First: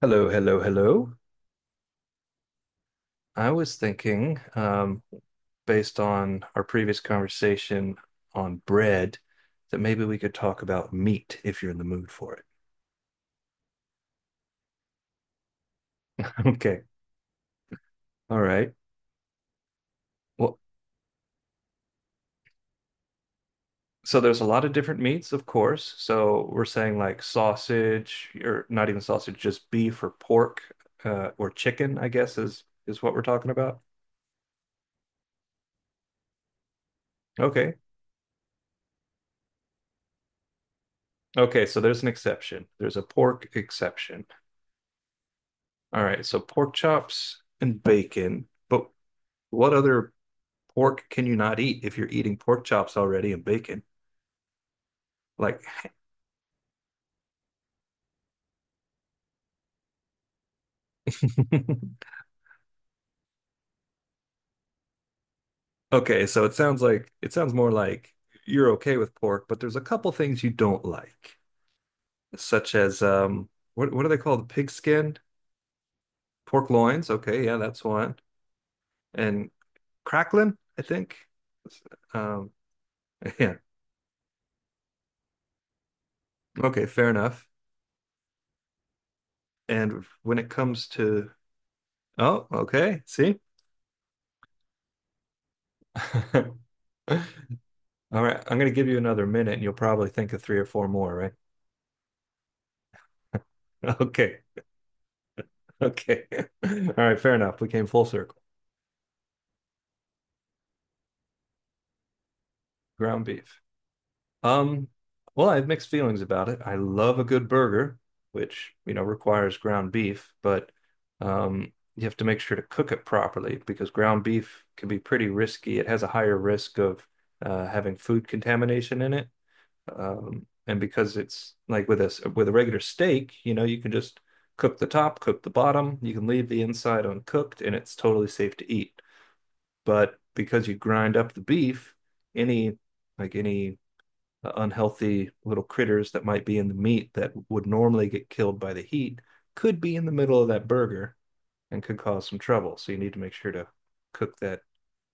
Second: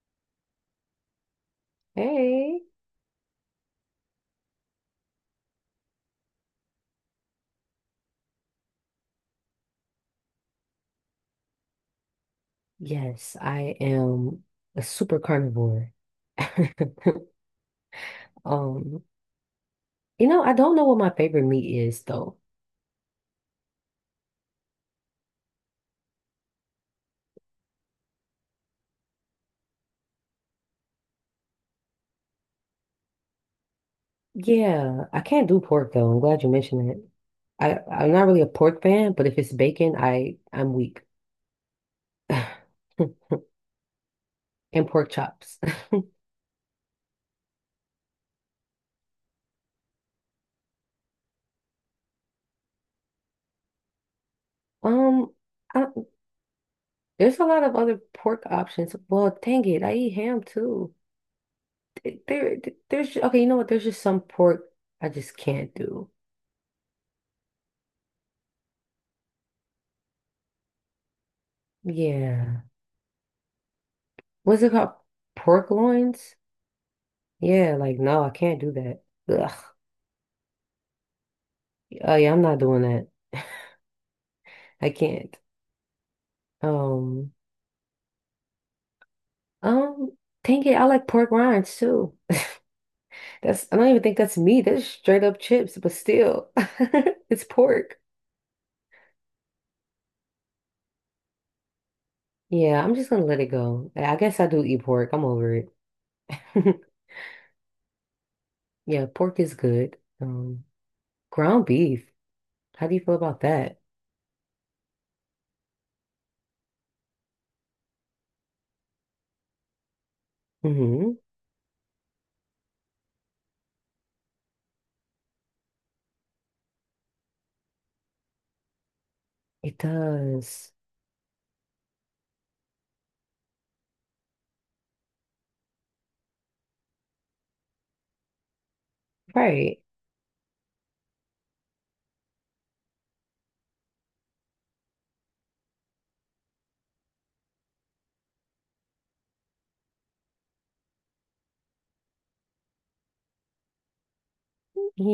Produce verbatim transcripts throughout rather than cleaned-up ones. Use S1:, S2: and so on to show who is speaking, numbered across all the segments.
S1: Hello, hello, hello.
S2: Hey.
S1: I was thinking, um, based on our previous conversation on bread, that maybe we could talk about meat if you're in the mood for it.
S2: Yes, I am a super carnivore.
S1: Okay. All right.
S2: Um, you know, I
S1: Well,
S2: don't know what my favorite meat is though.
S1: so there's a lot of different meats, of course. So we're saying like sausage, or not even sausage, just beef or pork, uh, or chicken, I guess is is what we're talking about.
S2: Yeah, I can't do pork though. I'm glad you mentioned it.
S1: Okay.
S2: I I'm not really a pork fan, but if it's bacon, I I'm weak.
S1: Okay, so there's an exception. There's a
S2: And
S1: pork exception.
S2: pork chops.
S1: All right, so pork chops and bacon, but what other pork can you not eat if you're eating pork chops already and bacon?
S2: Um,
S1: Like,
S2: I, there's a lot of other pork options. Well, dang it, I eat ham too. There, there- there's okay. You know what? There's just some pork I just can't do.
S1: okay, so it sounds like it sounds more like you're okay with pork, but there's a couple things you don't like,
S2: Yeah.
S1: such as um, what what do they called?
S2: What's
S1: Pig
S2: it called?
S1: skin,
S2: Pork loins?
S1: pork loins. Okay, yeah,
S2: Yeah,
S1: that's
S2: like
S1: one.
S2: no, I can't do that.
S1: And
S2: Ugh.
S1: crackling, I think.
S2: Oh yeah, I'm
S1: Um,
S2: not doing that.
S1: yeah,
S2: I can't.
S1: okay, fair
S2: Um,
S1: enough. And
S2: um,
S1: when it
S2: Dang it, I
S1: comes
S2: like
S1: to,
S2: pork rinds too.
S1: oh, okay, see.
S2: That's I don't even think that's meat. That's straight up chips, but still,
S1: All
S2: it's pork.
S1: right, I'm going to give you another minute and you'll probably think of three or four more, right?
S2: Yeah, I'm just gonna let it go. I
S1: Okay.
S2: guess I do eat pork. I'm over it.
S1: Okay. All right, fair enough. We came full circle.
S2: Yeah, pork is good. Um, ground beef. How do you feel
S1: Ground
S2: about
S1: beef.
S2: that?
S1: Um, well, I have mixed feelings about it. I love a good burger, which, you know, requires ground beef, but
S2: Mm-hmm.
S1: um, you have to make sure to cook it properly because ground beef can be pretty risky. It has a higher risk of uh, having food contamination in it.
S2: It
S1: Um,
S2: does.
S1: and because it's like with this with a regular steak, you know, you can just cook the top, cook the bottom, you can leave the inside uncooked, and it's totally safe to eat.
S2: Right.
S1: But because you grind up the beef, any like any uh, unhealthy little critters that might be in the meat that would normally get killed by the heat could be in the middle of that burger and could cause some trouble. So you need to make sure to cook that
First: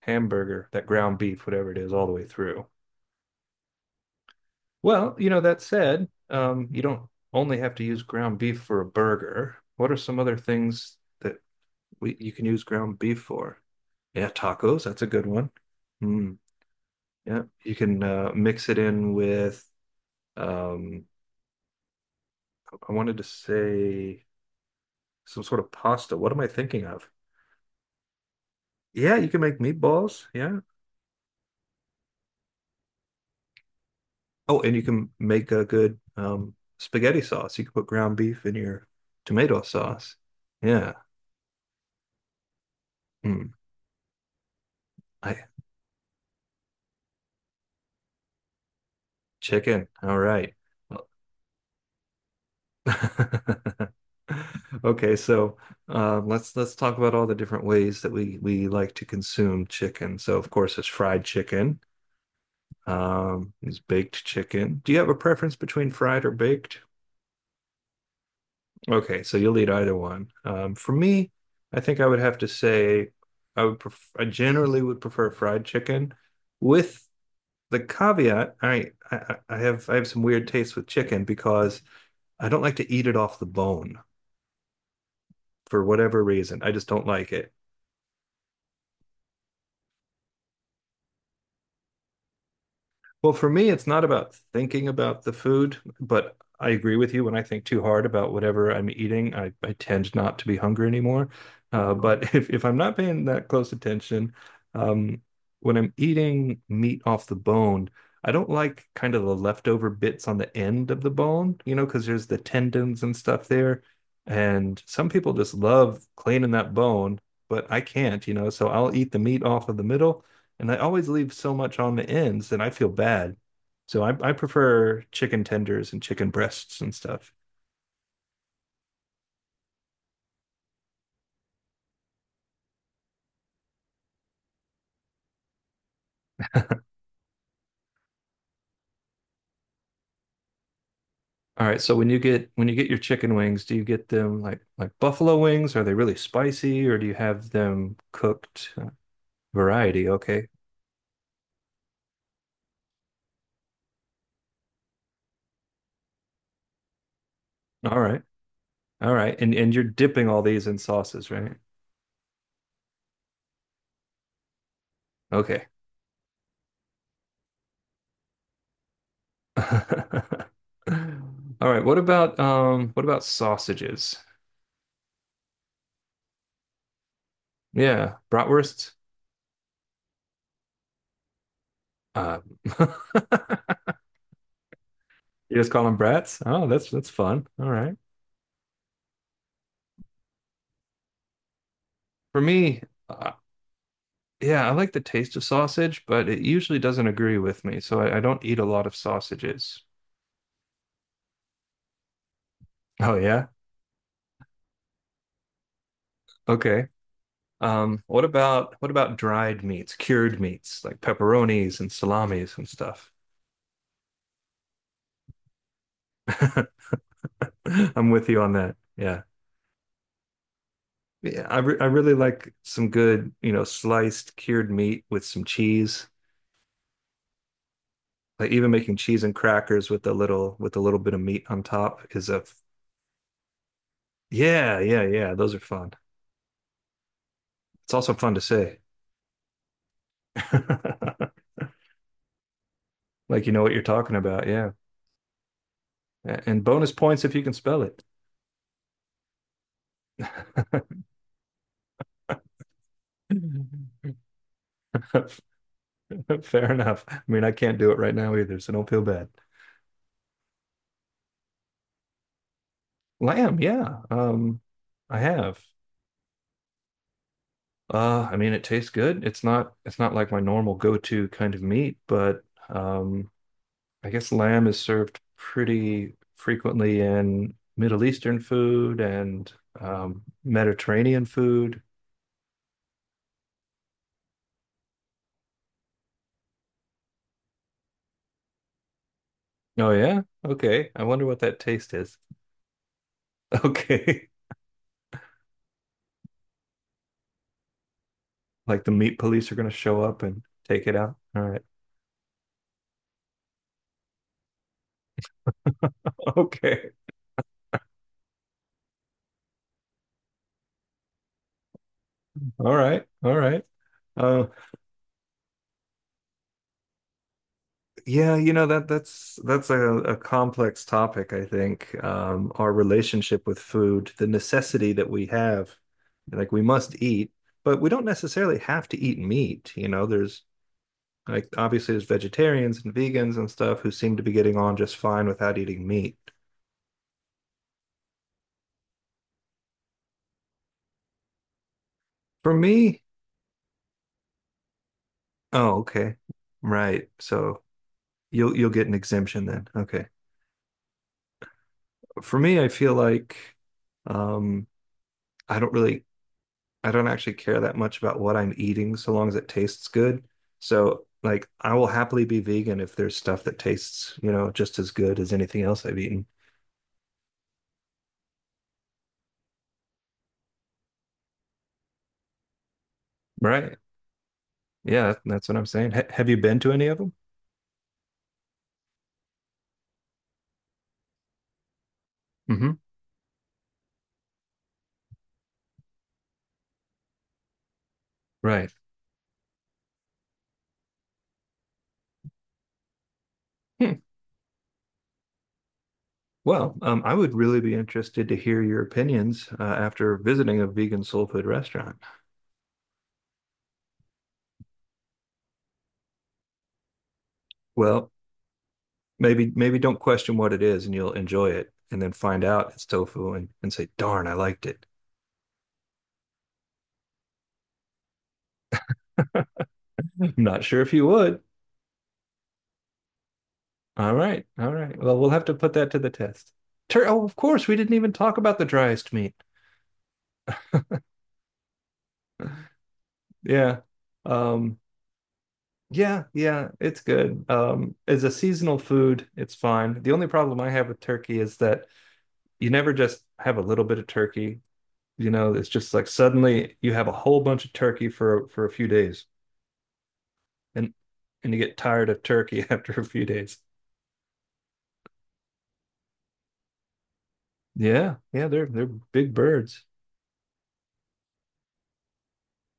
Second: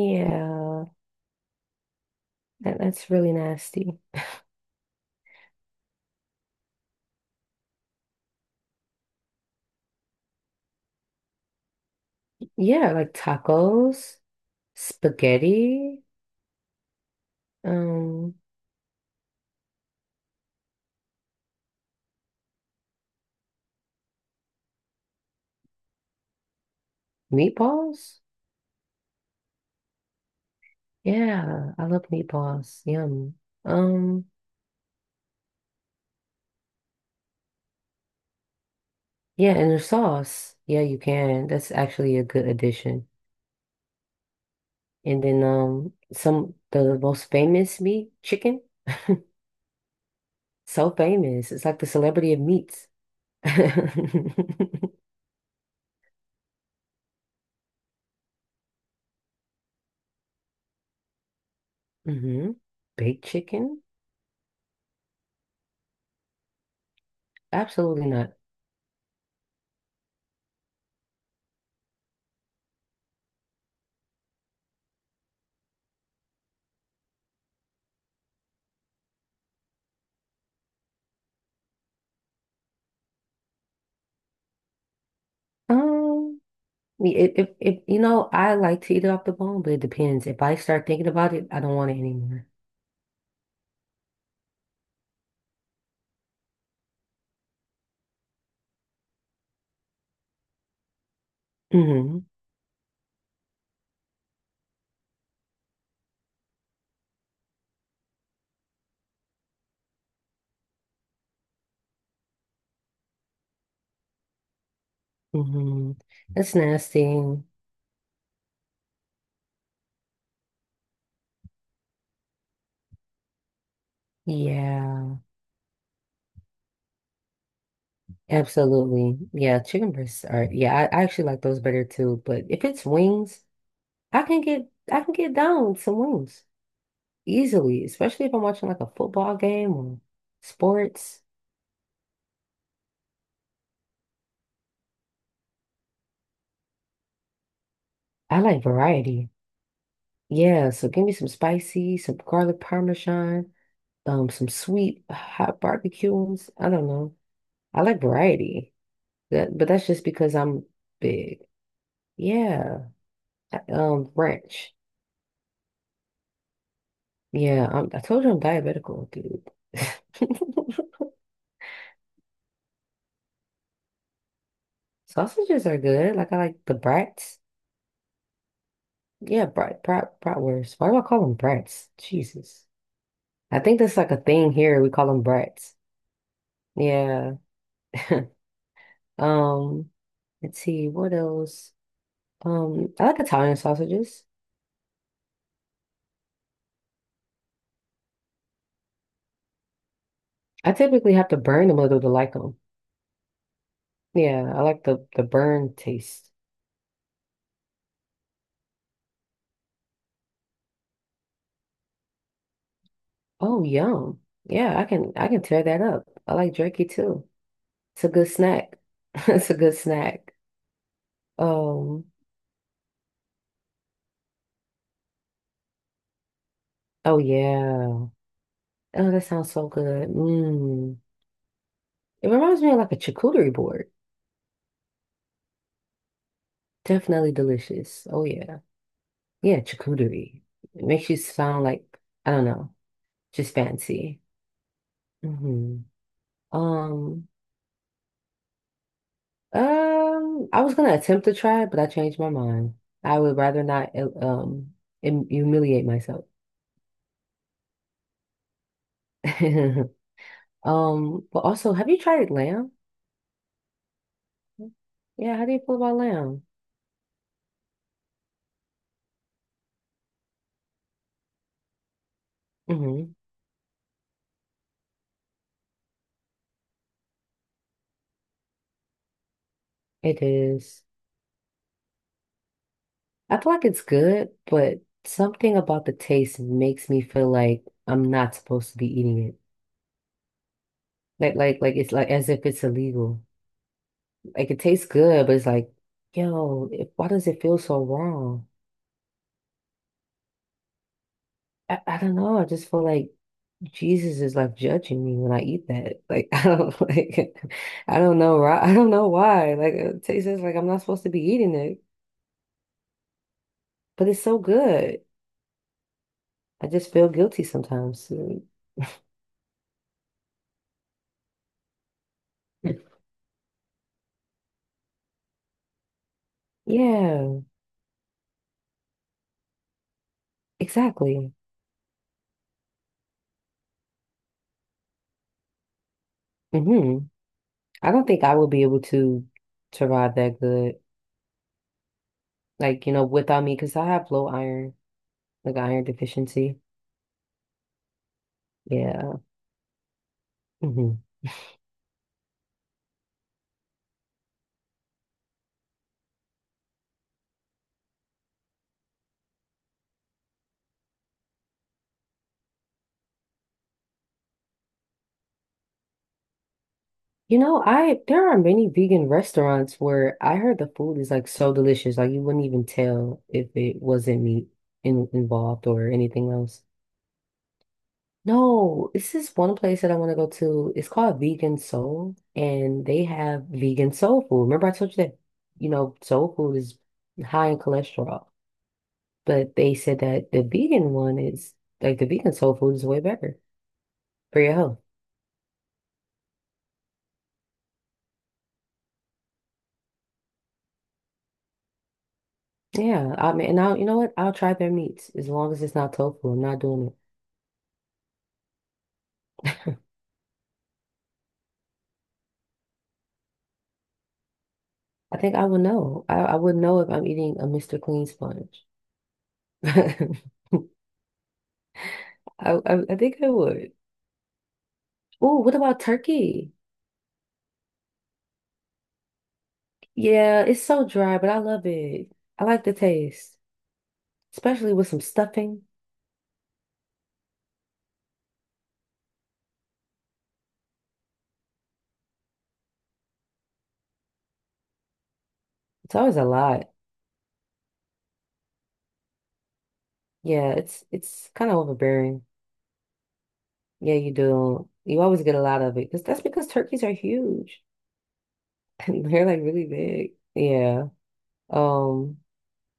S1: hamburger, that ground beef, whatever it is, all the way through.
S2: that, that's really nasty.
S1: Well, you know, that said, um, you don't only have to use ground beef for a burger. What are some other things that we you can use
S2: Yeah,
S1: ground
S2: like
S1: beef for?
S2: tacos,
S1: Yeah, tacos, that's a good one.
S2: spaghetti,
S1: Mm, yeah, you can uh,
S2: um,
S1: mix it in with um, I wanted to say some sort of pasta. What am I thinking of?
S2: meatballs.
S1: Yeah, you can make meatballs. Yeah.
S2: Yeah, I love meatballs. Yum. Um,
S1: Oh, and you can make a good um, spaghetti sauce. You can put ground beef in your
S2: yeah,
S1: tomato
S2: and the
S1: sauce.
S2: sauce. Yeah,
S1: Yeah.
S2: you can. That's actually a good addition.
S1: Mm.
S2: And
S1: I
S2: then um some the most famous meat, chicken.
S1: Chicken. All right.
S2: So
S1: Well-
S2: famous. It's like the celebrity of meats.
S1: Okay, so um, let's let's talk about all the different ways that we we like to consume chicken. So of course, it's fried chicken.
S2: hmm Baked
S1: Um, there's
S2: chicken?
S1: baked chicken. Do you have a preference between fried or baked?
S2: Absolutely not.
S1: Okay, so you'll eat either one. Um, for me, I think I would have to say I would pref I generally would prefer fried chicken, with the caveat I I, I have I have some weird taste with chicken because I don't like to eat it off the bone, for whatever
S2: Um
S1: reason. I just don't like
S2: If, if,
S1: it.
S2: if you know, I like to eat it off the bone, but it depends. If I start thinking about it, I don't want it anymore.
S1: Well, for me, it's not about thinking about the food, but I agree with you. When I think too hard about whatever I'm eating, I, I tend not to be hungry anymore. Uh,
S2: Hmm
S1: but if, if I'm not paying that close attention, um, when I'm eating meat off the bone, I don't like kind of the leftover bits on the end of the bone, you know, because there's the tendons and stuff there. And some people just
S2: hmm
S1: love cleaning
S2: That's
S1: that bone,
S2: nasty.
S1: but I can't, you know, so I'll eat the meat off of the middle, and I always leave so much on the ends and I feel bad. So I, I prefer
S2: Yeah,
S1: chicken tenders and chicken breasts and stuff.
S2: absolutely. Yeah, chicken breasts are. Yeah, I, I actually like those better too. But if it's wings, I can get I can get down with some wings easily, especially if I'm watching like a football game or sports.
S1: All right. So when you get when you get your chicken wings, do you get them like like buffalo wings? Are they really spicy or do you have them
S2: I like
S1: cooked
S2: variety.
S1: variety? Okay.
S2: Yeah, so give me some spicy, some garlic parmesan, um some sweet hot barbecues. I don't know. I
S1: All
S2: like
S1: right.
S2: variety.
S1: All right. And
S2: That, but
S1: and you're
S2: that's just
S1: dipping
S2: because
S1: all
S2: I'm
S1: these in sauces,
S2: big.
S1: right?
S2: Yeah. I- Um, ranch.
S1: Okay.
S2: Yeah, I'm, I told you I'm diabetical, dude.
S1: All right. What about um what about sausages?
S2: Sausages are good. Like I like the brats.
S1: Yeah, bratwursts.
S2: Yeah, brat, brat, bratwurst. Why do I call them brats?
S1: Uh,
S2: Jesus. I think that's like a thing here. We call them
S1: You just
S2: brats.
S1: call them brats? Oh, that's that's
S2: Yeah.
S1: fun. All right.
S2: Um, let's see, what else?
S1: For me,
S2: Um, I like
S1: uh,
S2: Italian sausages.
S1: yeah, I like the taste of sausage, but it usually doesn't agree with me, so I, I don't eat a lot of sausages.
S2: I typically have to burn them a little to like them.
S1: Oh yeah?
S2: Yeah, I like the the burn taste.
S1: Okay. Um, what about what about dried meats, cured meats, like pepperonis and salamis and stuff?
S2: Oh, yum. Yeah, I can I can tear that up. I like jerky too. It's a
S1: I'm
S2: good
S1: with you on that.
S2: snack.
S1: Yeah.
S2: It's a good snack.
S1: Yeah, I re I
S2: Um,
S1: really like some good, you know, sliced cured meat with some cheese.
S2: oh yeah.
S1: Like even making
S2: Oh,
S1: cheese
S2: that
S1: and
S2: sounds so
S1: crackers with
S2: good.
S1: a little with a little
S2: Mm.
S1: bit of meat on top is
S2: It
S1: a
S2: reminds me of like a charcuterie board.
S1: Yeah, yeah, yeah. Those are fun.
S2: Definitely
S1: It's
S2: delicious.
S1: also
S2: Oh
S1: fun to
S2: yeah.
S1: say.
S2: Yeah, charcuterie. It makes you sound like, I don't know,
S1: Like you
S2: just
S1: know what you're talking
S2: fancy.
S1: about. Yeah.
S2: Hmm
S1: A- And bonus points
S2: Um,
S1: if you can spell it.
S2: Um, I was gonna attempt to try it, but I changed my mind. I would rather not uh, um hum- humiliate myself.
S1: Fair enough. I mean, I can't do it right now either, so don't feel bad.
S2: Um, but also, have you tried lamb?
S1: Lamb, yeah. Um, I
S2: Yeah, how do you
S1: have.
S2: feel about lamb?
S1: Uh, I mean, it tastes good. It's not it's not like my normal go-to kind of meat, but
S2: Mm-hmm.
S1: um, I guess lamb is served pretty frequently in Middle Eastern food and
S2: It
S1: um,
S2: is.
S1: Mediterranean food.
S2: I feel like it's good, but something about the taste makes me feel like I'm not supposed to be eating it.
S1: Oh yeah? Okay. I wonder
S2: Like,
S1: what that
S2: like, like it's
S1: taste
S2: like
S1: is.
S2: as if it's illegal.
S1: Okay.
S2: Like it tastes good, but it's like, yo, it, why does it feel so wrong?
S1: Like the meat police are gonna show up and take it out. All right.
S2: I, I don't know. I just feel like Jesus is like judging me when I eat that. Like I don't
S1: Okay.
S2: like I don't know right. I don't know why. Like it tastes like I'm not supposed to be eating it,
S1: All right. All right.
S2: but it's so
S1: Uh,
S2: good. I just feel guilty sometimes.
S1: yeah,
S2: Mm,
S1: you know that that's that's a, a complex topic, I think. Um, our relationship with food, the necessity that we have, like we must eat,
S2: yeah,
S1: but we don't necessarily have to eat meat. You know, there's
S2: exactly.
S1: like obviously there's vegetarians and vegans and stuff who seem to be getting on just fine without eating meat.
S2: hmm I don't think I would be able to to ride that good.
S1: For
S2: Like, you
S1: me,
S2: know, without me, because I have low iron, like
S1: oh,
S2: iron
S1: okay.
S2: deficiency.
S1: Right. So you'll you'll get an
S2: Yeah.
S1: exemption then. Okay.
S2: hmm
S1: For me, I feel like um I don't really I don't actually care that much about what I'm eating so long as it tastes good. So like I will happily be vegan if there's stuff that tastes, you know, just as good as anything else I've eaten.
S2: You know, I there are many vegan restaurants where I heard the food is like so delicious, like you wouldn't even tell if
S1: Right.
S2: it wasn't meat in,
S1: Yeah, that's what I'm
S2: involved or
S1: saying. Ha have
S2: anything
S1: you been
S2: else.
S1: to any of them?
S2: No, this is one place that I want to go to. It's called Vegan Soul,
S1: Hmm
S2: and they have vegan soul food. Remember I told you that, you know, soul food is high in cholesterol,
S1: Right.
S2: but they said that the vegan one is like the vegan soul food is way better
S1: Hmm.
S2: for your health.
S1: Well, um, I would really be interested to hear your opinions uh, after visiting a vegan soul food restaurant.
S2: Yeah, I mean, and I'll, you know what? I'll try their meats as long as it's not tofu. I'm not doing it.
S1: Well, maybe maybe don't question what it is and you'll enjoy it and then find out it's tofu and, and say, darn, I liked it.
S2: I think I would know. I, I would know if I'm eating a mister Clean sponge.
S1: Not sure if you would.
S2: I, I I think I would.
S1: All right. All right. Well, we'll
S2: Oh,
S1: have to
S2: what
S1: put
S2: about
S1: that to the
S2: turkey?
S1: test. Tur- oh, of course, we didn't even talk about the driest meat.
S2: Yeah, it's so dry, but I love it. I like the taste,
S1: Yeah.
S2: especially
S1: Um,
S2: with some stuffing.
S1: yeah, yeah, it's good. Um, as a seasonal food, it's fine. The only problem I have with turkey is that you never just have a little bit of turkey. You know, it's just
S2: It's
S1: like
S2: always a lot.
S1: suddenly you have a whole bunch of turkey for for a few days,
S2: Yeah, it's
S1: and
S2: it's kind
S1: and
S2: of
S1: you get tired of
S2: overbearing.
S1: turkey after a few days.
S2: Yeah, you do. You always get a lot of it because that's because turkeys are huge.
S1: Yeah, yeah, they're they're
S2: They're
S1: big
S2: like really
S1: birds.
S2: big. Yeah. Um,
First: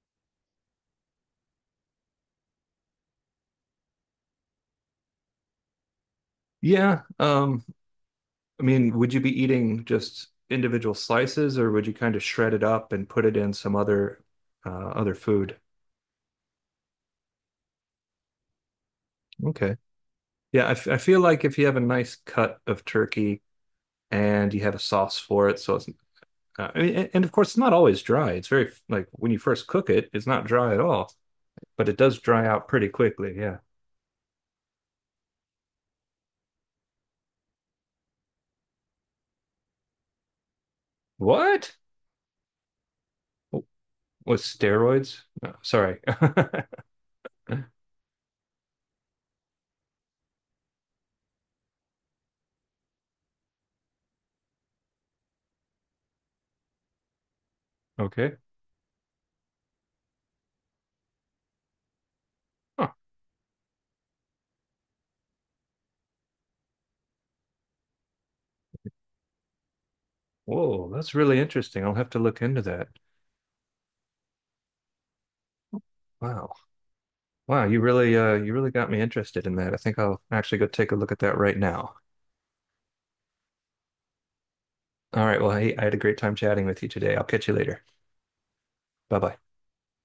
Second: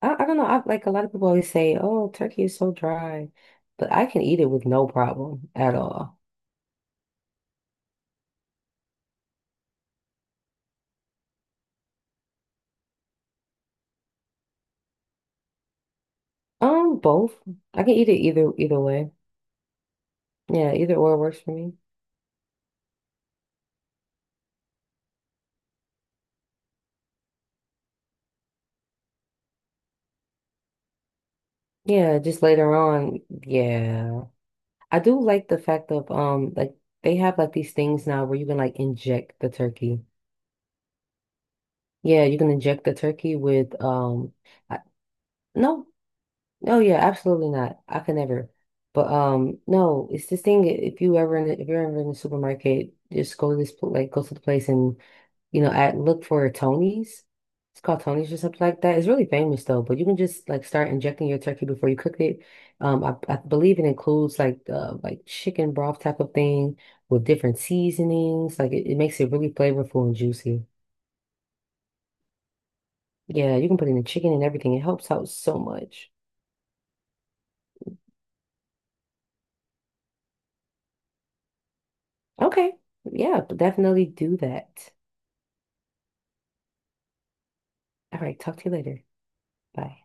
S2: I, I don't know. I like a lot of people always say, "Oh, turkey is so dry," but I can eat it with no problem at all.
S1: Yeah, um, I mean, would you be eating just individual slices, or would you kind of shred it up and put it in some other uh, other food?
S2: Um, both. I can eat it either either way.
S1: Okay. Yeah, I,
S2: Yeah,
S1: f
S2: either
S1: I
S2: or
S1: feel
S2: works
S1: like
S2: for
S1: if you
S2: me.
S1: have a nice cut of turkey and you have a sauce for it, so it's uh, I mean, a- and of course it's not always dry. It's very like when you first cook it, it's not dry at all, but it does
S2: Yeah, just
S1: dry out
S2: later
S1: pretty
S2: on.
S1: quickly. Yeah.
S2: Yeah, I do like the fact of um, like they have like these things now where you can like inject the turkey.
S1: What?
S2: Yeah, you can inject the turkey with um,
S1: With
S2: I,
S1: steroids? No,
S2: no.
S1: sorry.
S2: Oh yeah, absolutely not. I could never. But um, no, it's this thing. If you ever in the, if you're ever in the supermarket, just go to this pl- like go to the place and you know at look for Tony's. It's called Tony's
S1: Okay.
S2: or something like that. It's really famous though. But you can just like start injecting your turkey before you cook it.
S1: Huh.
S2: Um, I, I believe it includes like uh like chicken broth type of thing with different seasonings. Like it, it makes it really flavorful and juicy.
S1: Whoa, that's really interesting. I'll have to look into that.
S2: Yeah, you can put in the chicken and everything. It helps out so much.
S1: Wow. Wow, you really uh you really got me interested in that. I think I'll actually go take a look at that right now.
S2: Okay, yeah, definitely do that.
S1: All right, well, hey, I had a great time chatting with you today. I'll catch you later.
S2: All right, talk to you later.
S1: Bye-bye.
S2: Bye.